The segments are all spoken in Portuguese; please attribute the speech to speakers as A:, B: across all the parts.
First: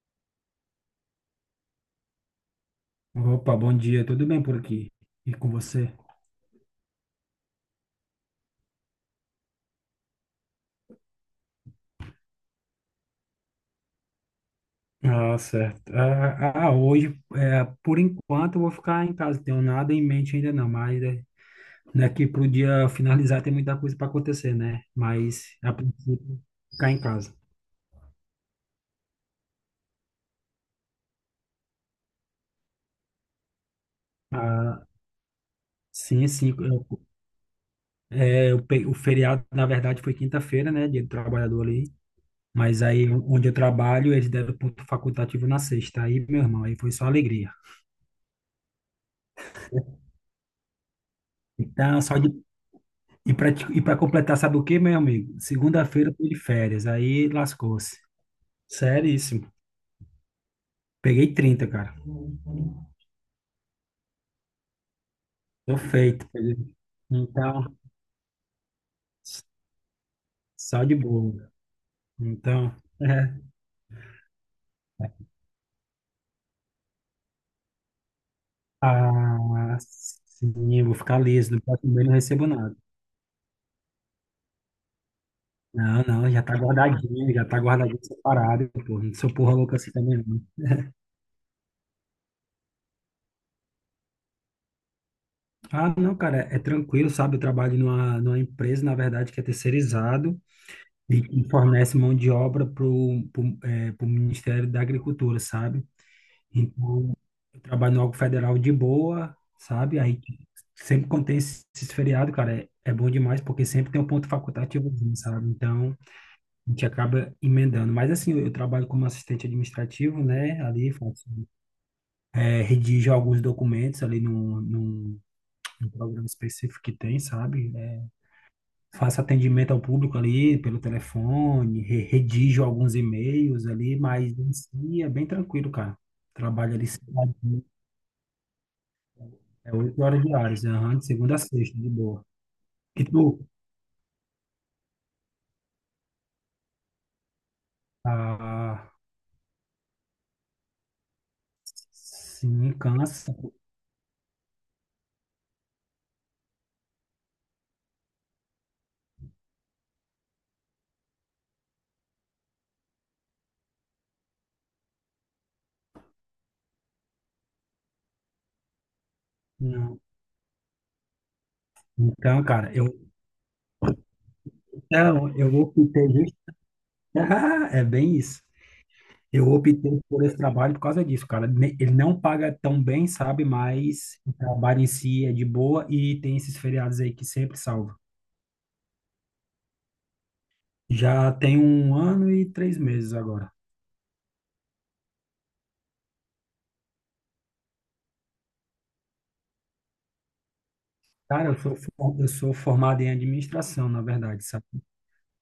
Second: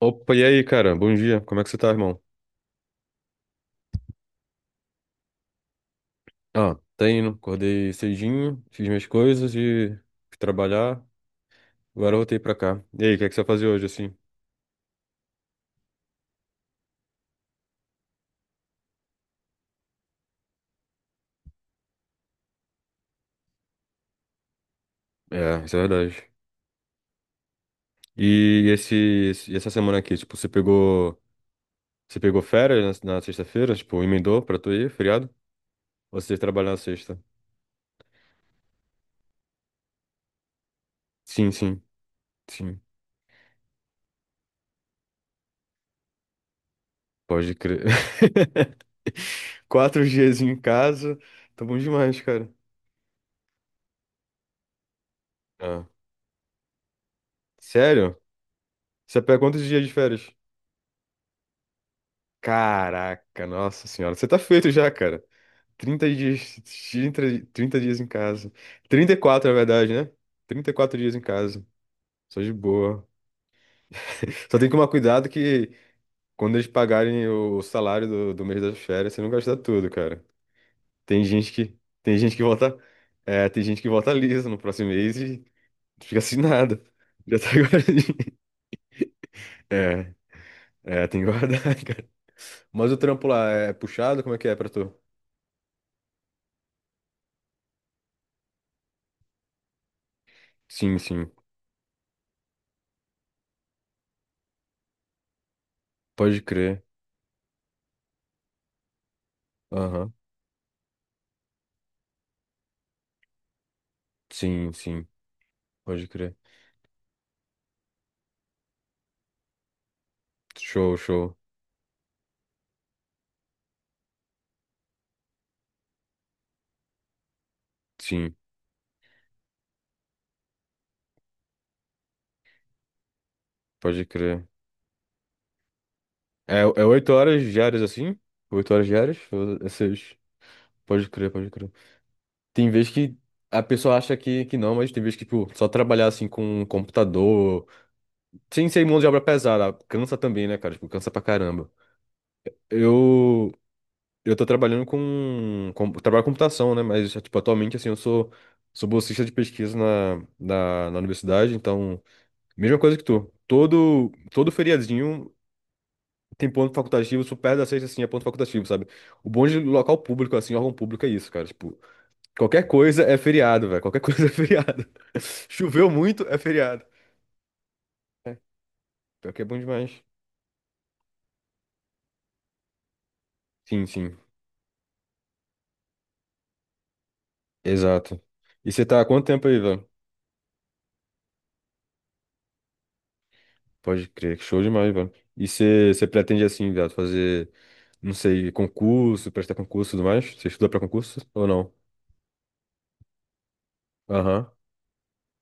A: Opa, e aí, cara? Bom dia. Como é que você tá, irmão?
B: Opa, bom dia, tudo bem por aqui? E com você?
A: Ah, tá indo. Acordei cedinho, fiz minhas coisas e fui trabalhar. Agora eu voltei pra cá. E aí, o que é que você vai fazer hoje, assim?
B: Ah, certo. Hoje, por enquanto, eu vou ficar em casa, tenho nada em mente ainda não, mas daqui pro dia finalizar tem muita coisa para acontecer, né? Mas,
A: É,
B: a
A: isso é verdade.
B: princípio, ficar em casa.
A: E essa semana aqui, tipo, você pegou férias na sexta-feira? Tipo, emendou pra tu
B: Ah,
A: ir, feriado? Ou
B: sim,
A: você
B: sim,
A: trabalhou na sexta?
B: o feriado, na verdade, foi quinta-feira, né, dia do
A: Sim,
B: trabalhador
A: sim,
B: ali,
A: sim.
B: mas aí, onde eu trabalho, eles deram ponto facultativo na sexta, aí, meu irmão, aí foi só alegria.
A: Pode crer. 4 dias em casa. Tá bom
B: Então, só
A: demais,
B: de
A: cara.
B: E para e para completar, sabe o que, meu amigo?
A: Ah,
B: Segunda-feira eu tô de férias, aí lascou-se.
A: sério? Você pega
B: Seríssimo.
A: quantos dias de férias?
B: Peguei 30, cara.
A: Caraca, nossa senhora. Você tá feito já, cara.
B: Tô
A: 30
B: feito, peguei.
A: dias, 30
B: Então,
A: 30 dias em casa. 34, na verdade, né? Trinta e
B: só de
A: quatro dias em
B: boa.
A: casa. Só de
B: Então,
A: boa. Só tem que tomar cuidado que quando eles pagarem o salário do mês das férias, você não gasta
B: Ah,
A: tudo, cara.
B: sim, eu vou ficar liso, não posso comer, não
A: Tem gente que
B: recebo nada.
A: volta, é, tem gente que volta lisa no próximo mês e
B: Não,
A: fica
B: não,
A: sem nada. Já
B: já
A: tá
B: tá guardadinho
A: guardadinho.
B: separado, pô. Não sou porra louca assim
A: É,
B: também, não.
A: é, tem que guardar, cara. Mas o trampo lá é puxado? Como é que é pra tu?
B: Ah, não, cara, é tranquilo, sabe? Eu trabalho numa empresa, na verdade, que é terceirizado.
A: Sim,
B: E
A: sim.
B: que fornece mão de obra para o Ministério da Agricultura, sabe?
A: Pode crer.
B: Então, eu trabalho no órgão federal de boa, sabe?
A: Aham.
B: Aí sempre quando tem esses feriados, cara, é bom demais, porque sempre tem um ponto
A: Sim,
B: facultativo,
A: sim.
B: sabe? Então,
A: Pode crer.
B: a gente acaba emendando. Mas assim, eu trabalho como assistente administrativo, né? Ali
A: Show,
B: faço,
A: show.
B: redijo alguns documentos ali num programa específico que tem, sabe? É,
A: Sim,
B: faço atendimento ao público ali pelo telefone, redijo alguns e-mails ali,
A: pode
B: mas
A: crer.
B: em si é bem tranquilo, cara.
A: É,
B: Trabalho
A: é
B: ali
A: oito horas
B: cedinho,
A: diárias assim? 8 horas diárias? Ou é
B: é oito
A: seis?
B: horas diárias, aham, de
A: Pode crer,
B: segunda a
A: pode crer.
B: sexta, de boa.
A: Tem vez
B: E
A: que
B: tu?
A: a pessoa acha que não, mas tem vez que, tipo, só trabalhar assim com um computador. Sem ser
B: Ah,
A: mão de obra pesada. Cansa também, né, cara? Tipo, cansa pra caramba.
B: sim, cansa.
A: Eu. Eu tô trabalhando com trabalho com computação, né? Mas, tipo, atualmente, assim, eu sou bolsista de pesquisa na universidade, então. Mesma coisa que tu. Todo feriadinho tem ponto facultativo, super perto da sexta, assim, é ponto facultativo, sabe? O bom de local
B: Não.
A: público, assim, órgão público é isso, cara. Tipo,
B: Então,
A: qualquer
B: cara,
A: coisa é feriado, velho. Qualquer coisa é feriado.
B: eu
A: Choveu
B: optei
A: muito, é feriado.
B: É bem isso.
A: Pior que é
B: Eu
A: bom
B: optei
A: demais.
B: por esse trabalho por causa disso, cara. Ele não paga tão bem, sabe?
A: Sim, sim.
B: Mas o trabalho em si é de boa e tem esses feriados aí que sempre salva.
A: Exato. E você tá há quanto tempo aí, velho?
B: Já tem um ano e 3 meses agora.
A: Pode crer, show demais, velho. E você pretende, assim, velho, fazer, não sei, concurso, prestar concurso e tudo mais? Você estuda pra concurso ou
B: Cara,
A: não?
B: eu sou formado em administração, na verdade,
A: Aham.
B: sabe?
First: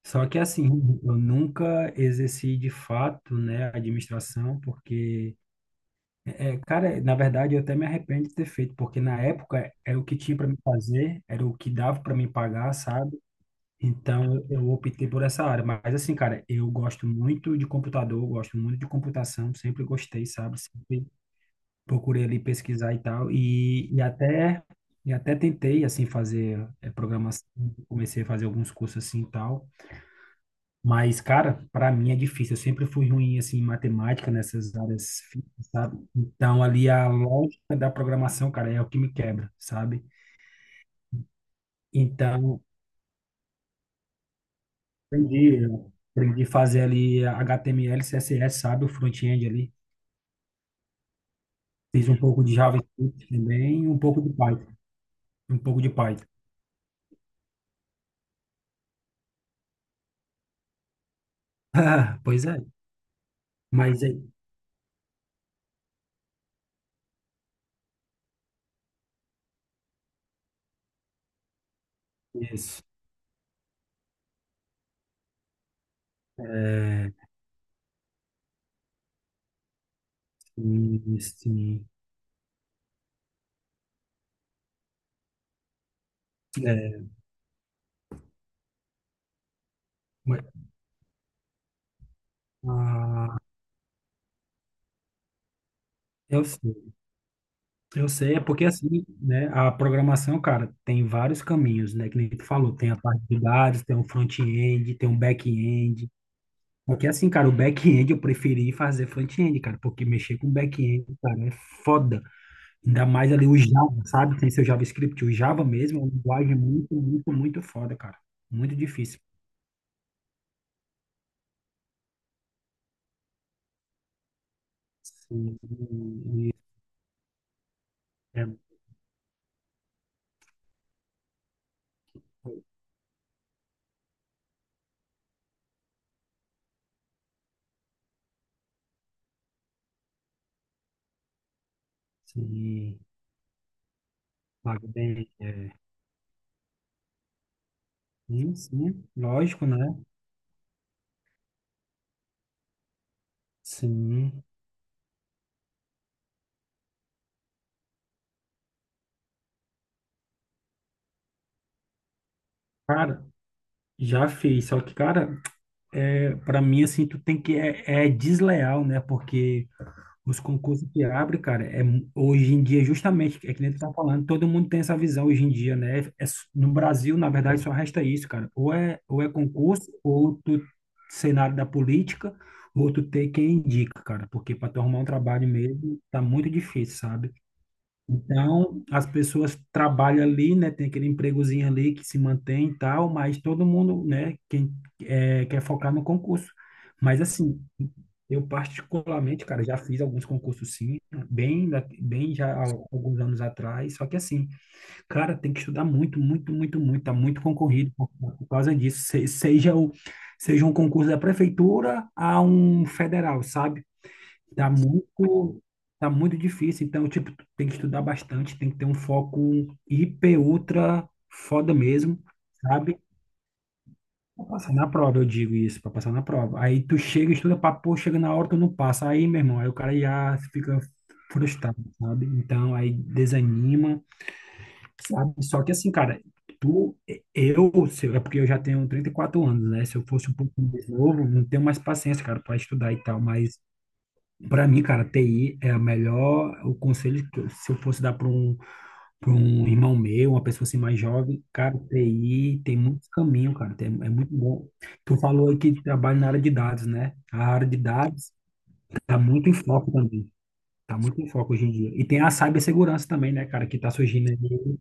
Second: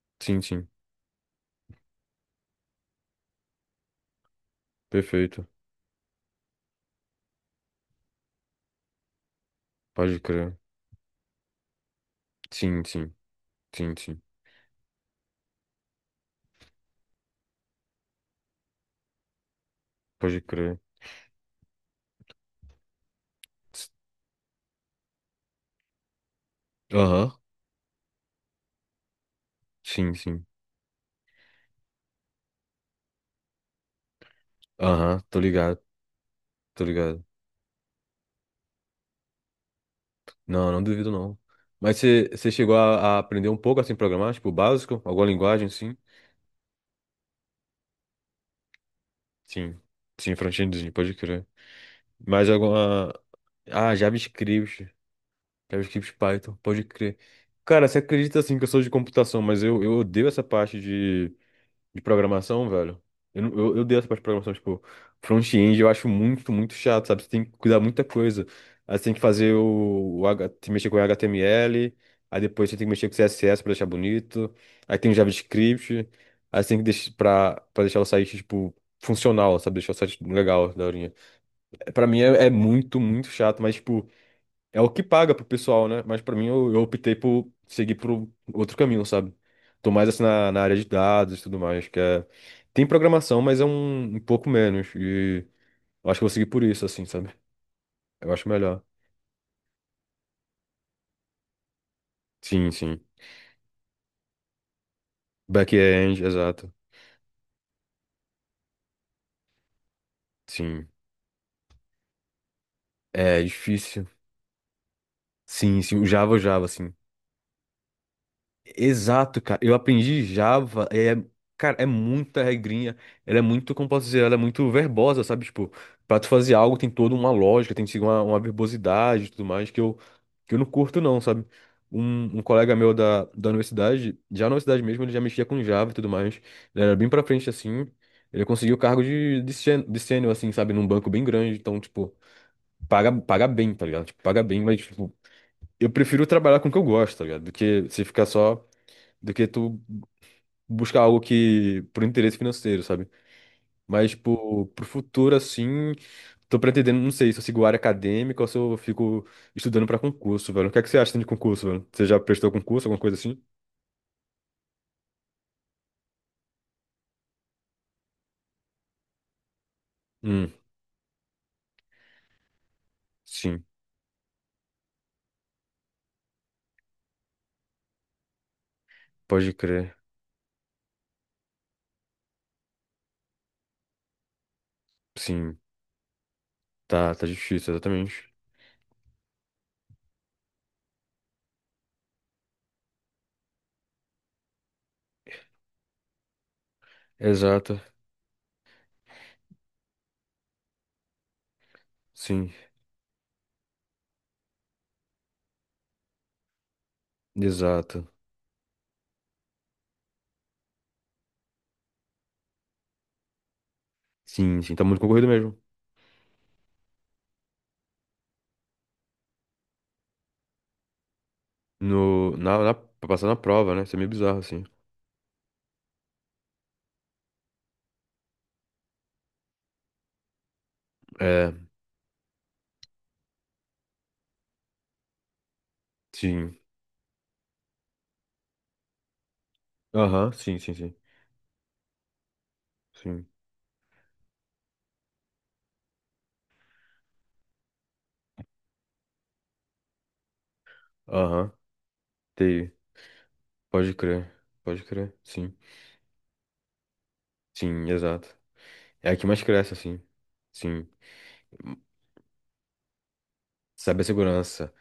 B: Só que
A: Sim,
B: assim,
A: sim.
B: eu nunca exerci de fato, né, a administração, porque,
A: Perfeito.
B: cara, na verdade eu até me arrependo de ter feito, porque na época era o que
A: Pode
B: tinha para me
A: crer.
B: fazer, era o que dava para me pagar,
A: Sim, sim.
B: sabe?
A: Sim, sim.
B: Então eu optei por essa área. Mas assim, cara, eu gosto muito de computador, eu gosto muito de computação, sempre gostei,
A: Pode
B: sabe?
A: crer.
B: Procurei ali pesquisar e tal,
A: S-
B: e até tentei assim fazer
A: Aham.
B: programação, comecei a fazer alguns cursos assim e tal,
A: Sim, sim.
B: mas cara, para mim é difícil. Eu sempre fui ruim assim em matemática nessas
A: Aham.
B: áreas,
A: Tô ligado.
B: sabe? Então
A: Tô
B: ali a
A: ligado.
B: lógica da programação, cara, é o que me quebra, sabe?
A: Não, não duvido, não. Mas você
B: Então
A: chegou a aprender um pouco assim, programar, tipo, o básico? Alguma
B: aprendi,
A: linguagem,
B: eu
A: sim?
B: aprendi a fazer ali HTML, CSS, sabe? O front-end ali.
A: Sim. Sim, front-endzinho, pode crer.
B: Fiz um pouco
A: Mais
B: de
A: alguma.
B: JavaScript também,
A: Ah,
B: um pouco de Python,
A: JavaScript.
B: um pouco de
A: JavaScript
B: Python.
A: Python, pode crer. Cara, você acredita assim que eu sou de computação, mas eu odeio essa parte de
B: Pois é,
A: programação, velho. Eu, não- eu dei
B: mas
A: essa
B: é
A: parte de programação, tipo, front-end eu acho muito, muito chato, sabe? Você tem que cuidar muita coisa. Aí você tem que fazer o H, tem que mexer com HTML, aí depois você
B: isso.
A: tem que mexer com CSS pra deixar bonito, aí tem o JavaScript, aí você tem que deixar
B: É,
A: pra, deixar o site, tipo, funcional, sabe? Deixar o site legal, daorinha.
B: sim, sim.
A: É, pra mim é muito, muito chato, mas, tipo, é o que paga pro pessoal, né? Mas pra mim eu optei
B: É,
A: por seguir pro outro caminho, sabe? Tô mais assim
B: mas,
A: na área de dados e tudo mais, que é... Tem
B: ah,
A: programação, mas é um pouco menos. E eu acho que eu vou
B: eu
A: seguir por isso,
B: sei,
A: assim, sabe?
B: eu
A: Eu
B: sei, é
A: acho
B: porque
A: melhor.
B: assim, né, a programação, cara, tem vários caminhos, né, que nem tu
A: Sim,
B: falou, tem a
A: sim.
B: parte de dados, tem o front-end, tem o back-end,
A: Back-end, exato.
B: porque assim, cara, o back-end eu preferi fazer front-end, cara, porque mexer com
A: Sim.
B: back-end, cara, é foda, ainda mais
A: É
B: ali o Java,
A: difícil.
B: sabe, tem seu JavaScript, o Java
A: Sim, sim.
B: mesmo é
A: O
B: uma
A: Java, o
B: linguagem
A: Java, assim.
B: muito, muito, muito foda, cara, muito difícil.
A: Exato, cara. Eu aprendi Java, cara, é muita regrinha, ela é muito, como posso dizer, ela é muito verbosa, sabe?
B: Sim,
A: Tipo, pra tu
B: e-
A: fazer algo tem toda uma lógica, tem que seguir uma
B: é,
A: verbosidade e tudo mais, que eu não curto não, sabe? Um colega meu da universidade, já na universidade mesmo, ele já mexia com Java e tudo mais, ele era bem pra frente assim, ele conseguiu o cargo de sênior, assim, sabe? Num banco bem grande, então, tipo,
B: sim.
A: paga bem, tá ligado? Tipo, paga bem, mas,
B: Paga
A: tipo,
B: bem, é.
A: eu prefiro trabalhar com o que eu gosto, tá ligado? Do que se ficar
B: Sim,
A: só
B: sim,
A: do que
B: lógico, né?
A: tu buscar algo que por interesse financeiro, sabe? Mas,
B: Sim.
A: tipo, pro futuro, assim, tô pretendendo, não sei se eu sigo área acadêmica ou se eu fico estudando pra concurso, velho. O que é que você acha de concurso, velho? Você já prestou concurso, alguma coisa
B: Cara,
A: assim?
B: já fiz, só que, cara, para mim, assim, tu tem que, é desleal, né? Porque os
A: Hum,
B: concursos que abrem, cara, hoje em dia, justamente, é que
A: sim,
B: nem tu tá falando, todo mundo tem essa visão hoje em dia, né? No Brasil, na verdade, só resta isso, cara. Ou é
A: pode
B: concurso,
A: crer.
B: ou tu cenário da política, ou tu ter quem indica, cara. Porque para tu arrumar um trabalho
A: Sim,
B: mesmo, tá muito difícil,
A: tá
B: sabe?
A: difícil, exatamente.
B: Então, as pessoas trabalham ali, né? Tem aquele empregozinho ali que se mantém e tal, mas todo mundo, né? Quem quer focar no concurso. Mas assim,
A: Exato,
B: eu particularmente, cara, já fiz alguns concursos sim, bem
A: sim,
B: já há alguns anos atrás. Só que assim, cara, tem que estudar muito, muito, muito, muito. Tá muito concorrido
A: exato.
B: por causa disso. Seja um concurso da prefeitura a um federal, sabe?
A: Sim,
B: Tá
A: sim, tá muito concorrido mesmo.
B: muito, tá muito difícil. Então, tipo, tu tem que estudar bastante, tem que ter um foco hiper, ultra foda mesmo,
A: No, na, na,
B: sabe?
A: pra passar na prova, né? Isso é meio bizarro,
B: Pra
A: assim.
B: passar na prova, eu digo isso, pra passar na prova. Aí tu chega, estuda pra pô, chega na hora, tu não passa. Aí, meu irmão, aí o cara já fica
A: É,
B: frustrado, sabe? Então, aí desanima, sabe? Só que assim, cara,
A: sim.
B: tu, eu, se- é porque eu já tenho 34 anos, né? Se eu fosse
A: Aham,
B: um pouco
A: sim, sim,
B: mais
A: sim.
B: novo, não tenho mais paciência, cara, pra estudar e tal,
A: Sim.
B: mas. Para mim, cara, TI é a melhor. O conselho que se eu fosse dar para um, irmão meu, uma pessoa assim mais jovem,
A: Aham,
B: cara, TI
A: TI.
B: tem muito caminho, cara, tem,
A: Pode
B: é muito
A: crer,
B: bom.
A: pode crer,
B: Tu falou
A: sim.
B: aí que trabalha na área de dados, né? A área de
A: Sim, exato.
B: dados
A: É a
B: tá
A: que mais
B: muito em
A: cresce,
B: foco
A: assim.
B: também.
A: Sim.
B: Tá muito em foco hoje em dia. E tem a cibersegurança também, né, cara, que tá surgindo aí.
A: Cibersegurança.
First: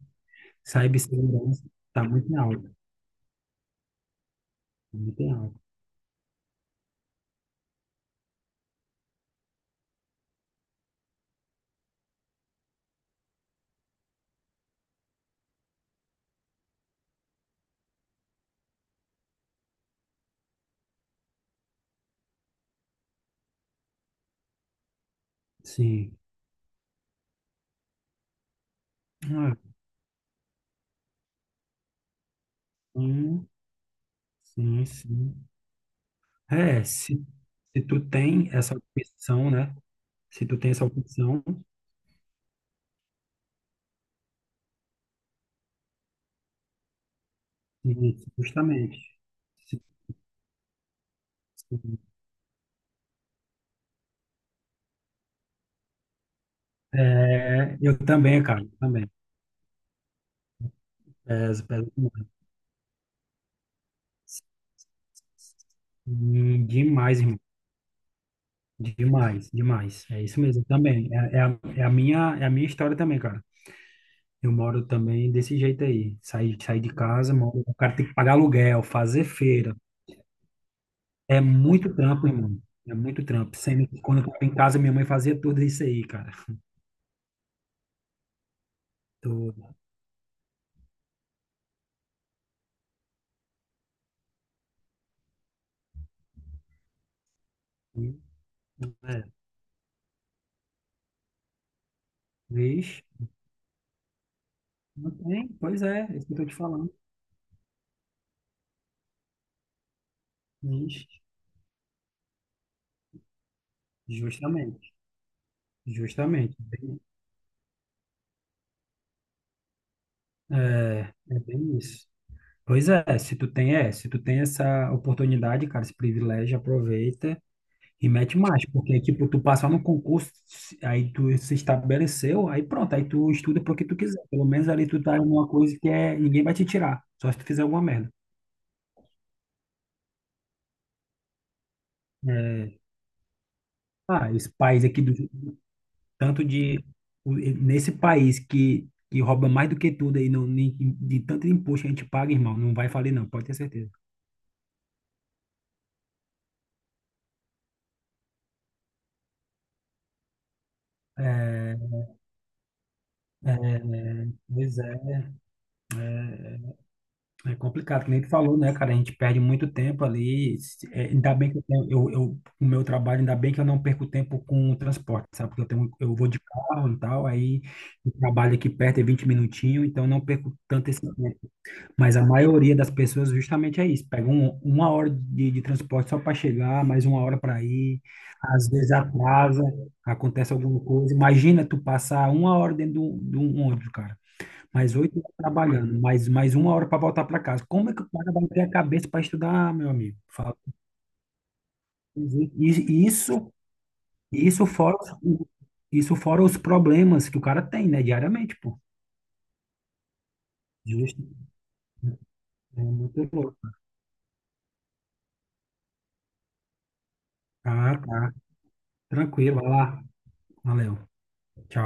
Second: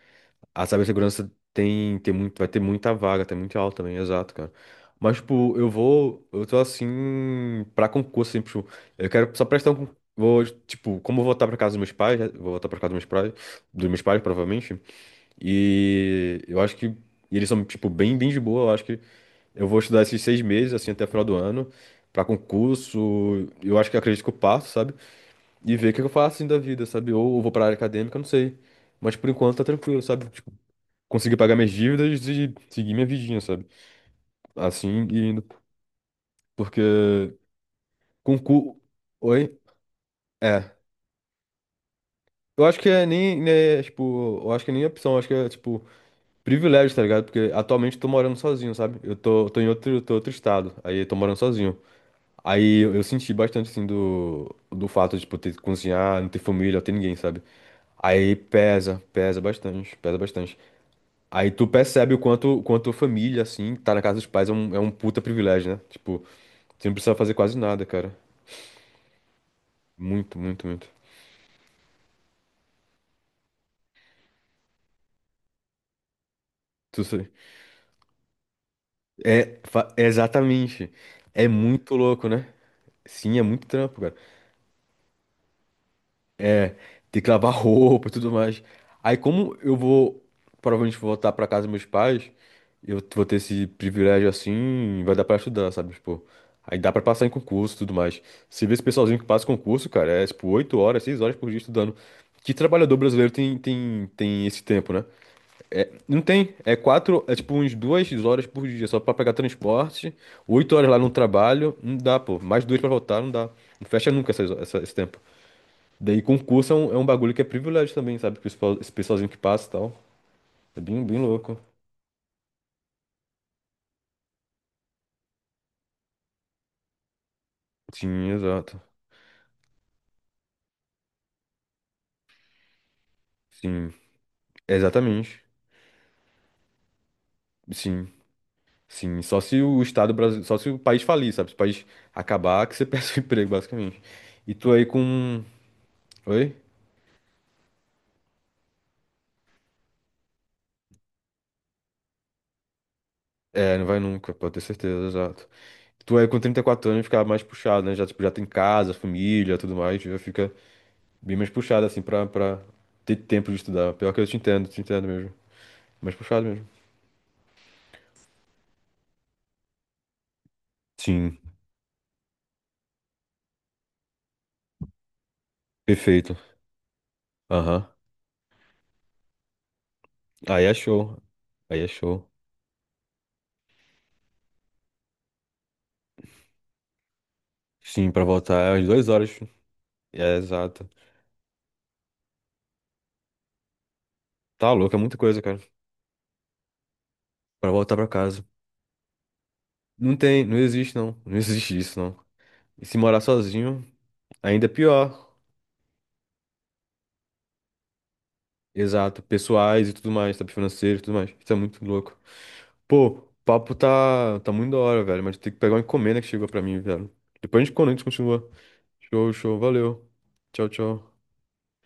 A: A cibersegurança
B: Cibersegurança
A: tem,
B: tá
A: tem
B: muito em
A: muito, vai ter
B: alta,
A: muita vaga, tem muito alta também, exato, cara.
B: tá
A: Mas,
B: muito em
A: tipo,
B: alta.
A: eu tô assim, pra concurso, assim, tipo, eu quero só prestar vou, tipo, como eu vou voltar pra casa dos meus pais, né, vou voltar pra casa dos meus pais, provavelmente, e eu acho que, e eles são, tipo, bem de boa, eu acho que eu vou estudar esses 6 meses, assim, até o final do ano, pra concurso. Eu acho que acredito que eu passo, sabe? E ver o que eu
B: Sim.
A: faço assim da vida, sabe? Ou eu vou pra área acadêmica, eu não sei. Mas por enquanto
B: Ah,
A: tá tranquilo, sabe? Tipo, conseguir pagar minhas dívidas e seguir minha vidinha,
B: sim,
A: sabe?
B: sim,
A: Assim, e indo.
B: sim. É, se,
A: Porque
B: se tu tem essa
A: concurso.
B: opção,
A: Oi?
B: né? Se tu tem
A: É.
B: essa opção,
A: Eu acho que é nem, né, tipo, eu acho que é nem opção, eu acho que é, tipo, privilégio, tá ligado? Porque atualmente eu tô
B: isso,
A: morando sozinho, sabe?
B: justamente.
A: Eu tô, tô em
B: Se-
A: outro, tô em outro estado, aí eu tô morando sozinho.
B: se-
A: Aí eu senti bastante, assim, do fato de, tipo, ter que cozinhar, não ter família, não ter ninguém, sabe?
B: É, eu
A: Aí
B: também, cara,
A: pesa,
B: também.
A: pesa bastante, pesa bastante. Aí
B: Peso,
A: tu
B: peso
A: percebe o
B: demais.
A: quanto família, assim, tá na casa dos pais é um puta privilégio, né? Tipo,
B: Sim,
A: você não precisa
B: demais,
A: fazer
B: irmão.
A: quase nada, cara.
B: Demais, demais. É
A: Muito,
B: isso mesmo,
A: muito, muito.
B: também. É a minha história também, cara. Eu moro também desse jeito aí. Saí de
A: Tu sei.
B: casa, moro, o cara tem que pagar aluguel, fazer feira.
A: Exatamente.
B: É
A: É muito
B: muito trampo,
A: louco, né?
B: irmão. É muito
A: Sim, é
B: trampo.
A: muito
B: Sendo
A: trampo,
B: que
A: cara.
B: quando eu tava em casa, minha mãe fazia tudo isso aí, cara.
A: É, tem que lavar roupa e tudo mais. Aí, como eu
B: Tudo.
A: vou, provavelmente vou voltar pra casa dos meus pais, eu vou ter esse privilégio assim, vai dar pra estudar, sabe? Tipo, aí dá pra passar em concurso e tudo mais. Você vê esse pessoalzinho que
B: É,
A: passa concurso, cara, é tipo 8 horas, 6 horas por dia estudando. Que trabalhador
B: vixe.
A: brasileiro tem esse tempo, né?
B: Não tem? Pois é, é
A: Não
B: isso que eu estou
A: tem.
B: te
A: É
B: falando.
A: quatro, é tipo uns 2 horas por dia só pra pegar transporte, 8 horas lá
B: Ixi.
A: no trabalho, não dá, pô. Mais duas pra voltar, não dá. Não fecha nunca esse
B: Justamente,
A: tempo. Daí
B: justamente.
A: concurso é um bagulho que é privilégio também, sabe? Que os pessoal- esse pessoalzinho que passa e tal. É bem,
B: É,
A: bem
B: é
A: louco.
B: bem isso. Pois é, se tu tem essa oportunidade, cara, esse privilégio, aproveita e
A: Sim,
B: mete mais,
A: exato.
B: porque, tipo, tu passar no concurso, aí tu se estabeleceu, aí pronto, aí tu estuda pro que
A: Sim,
B: tu quiser. Pelo menos ali tu tá em
A: exatamente.
B: uma coisa que é, ninguém vai te tirar, só se tu fizer alguma
A: Sim,
B: merda.
A: sim. Só se o Estado brasileiro, só se o país falir, sabe? Se o país acabar,
B: É,
A: que você perde o emprego, basicamente.
B: ah, esse
A: E tu
B: país
A: aí
B: aqui do
A: com.
B: tanto
A: Oi?
B: de o- nesse país que rouba mais do que tudo aí no, ni- de tanto imposto que a gente paga, irmão, não vai falir não, pode ter
A: É, não
B: certeza.
A: vai nunca, pode ter certeza, exato. Tu aí com 34 anos fica mais puxado, né? Já, tipo, já tem casa, família, tudo mais, já fica bem mais
B: É,
A: puxado, assim, pra ter tempo de
B: é,
A: estudar. Pior que eu
B: pois
A: te
B: é,
A: entendo mesmo. Mais puxado mesmo.
B: é complicado, que nem tu falou, né, cara? A gente perde muito tempo ali. Ainda
A: Sim,
B: bem que eu, tenho- eu- o meu trabalho, ainda bem que eu não perco tempo com o transporte, sabe? Porque eu vou
A: perfeito.
B: de carro e tal, aí
A: Aham.
B: o trabalho aqui perto é 20 minutinhos, então eu não perco
A: Aí é
B: tanto esse
A: show.
B: tempo.
A: Aí é
B: Mas a
A: show.
B: maioria das pessoas justamente é isso, pega uma hora de transporte só para chegar, mais uma hora para ir,
A: Sim, pra voltar
B: às
A: é umas
B: vezes
A: 2 horas.
B: atrasa,
A: É
B: acontece alguma
A: exato.
B: coisa. Imagina tu passar uma hora dentro de um ônibus, cara,
A: Tá
B: mais
A: louco, é muita
B: 8 horas
A: coisa, cara.
B: trabalhando, mais uma hora para voltar para casa.
A: Pra
B: Como é
A: voltar
B: que
A: pra
B: o cara
A: casa.
B: vai ter a cabeça para estudar, meu
A: Não
B: amigo?
A: tem, não
B: Fala.
A: existe não. Não existe isso, não. E se
B: E
A: morar
B: Isso,
A: sozinho,
B: isso
A: ainda é
B: fora,
A: pior.
B: os- isso fora os problemas que o cara tem, né, diariamente, pô.
A: Exato. Pessoais e tudo mais, sabe? Financeiro e tudo
B: Justo.
A: mais. Isso é muito louco.
B: É
A: Pô, o
B: muito louco.
A: papo tá muito da hora, velho. Mas tem que pegar uma encomenda que chegou pra mim, velho. Depois a gente, quando a
B: Ah,
A: gente
B: tá.
A: continua. Show,
B: Tranquilo,
A: show.
B: vai lá.
A: Valeu. Tchau,
B: Valeu.
A: tchau.
B: Tchau.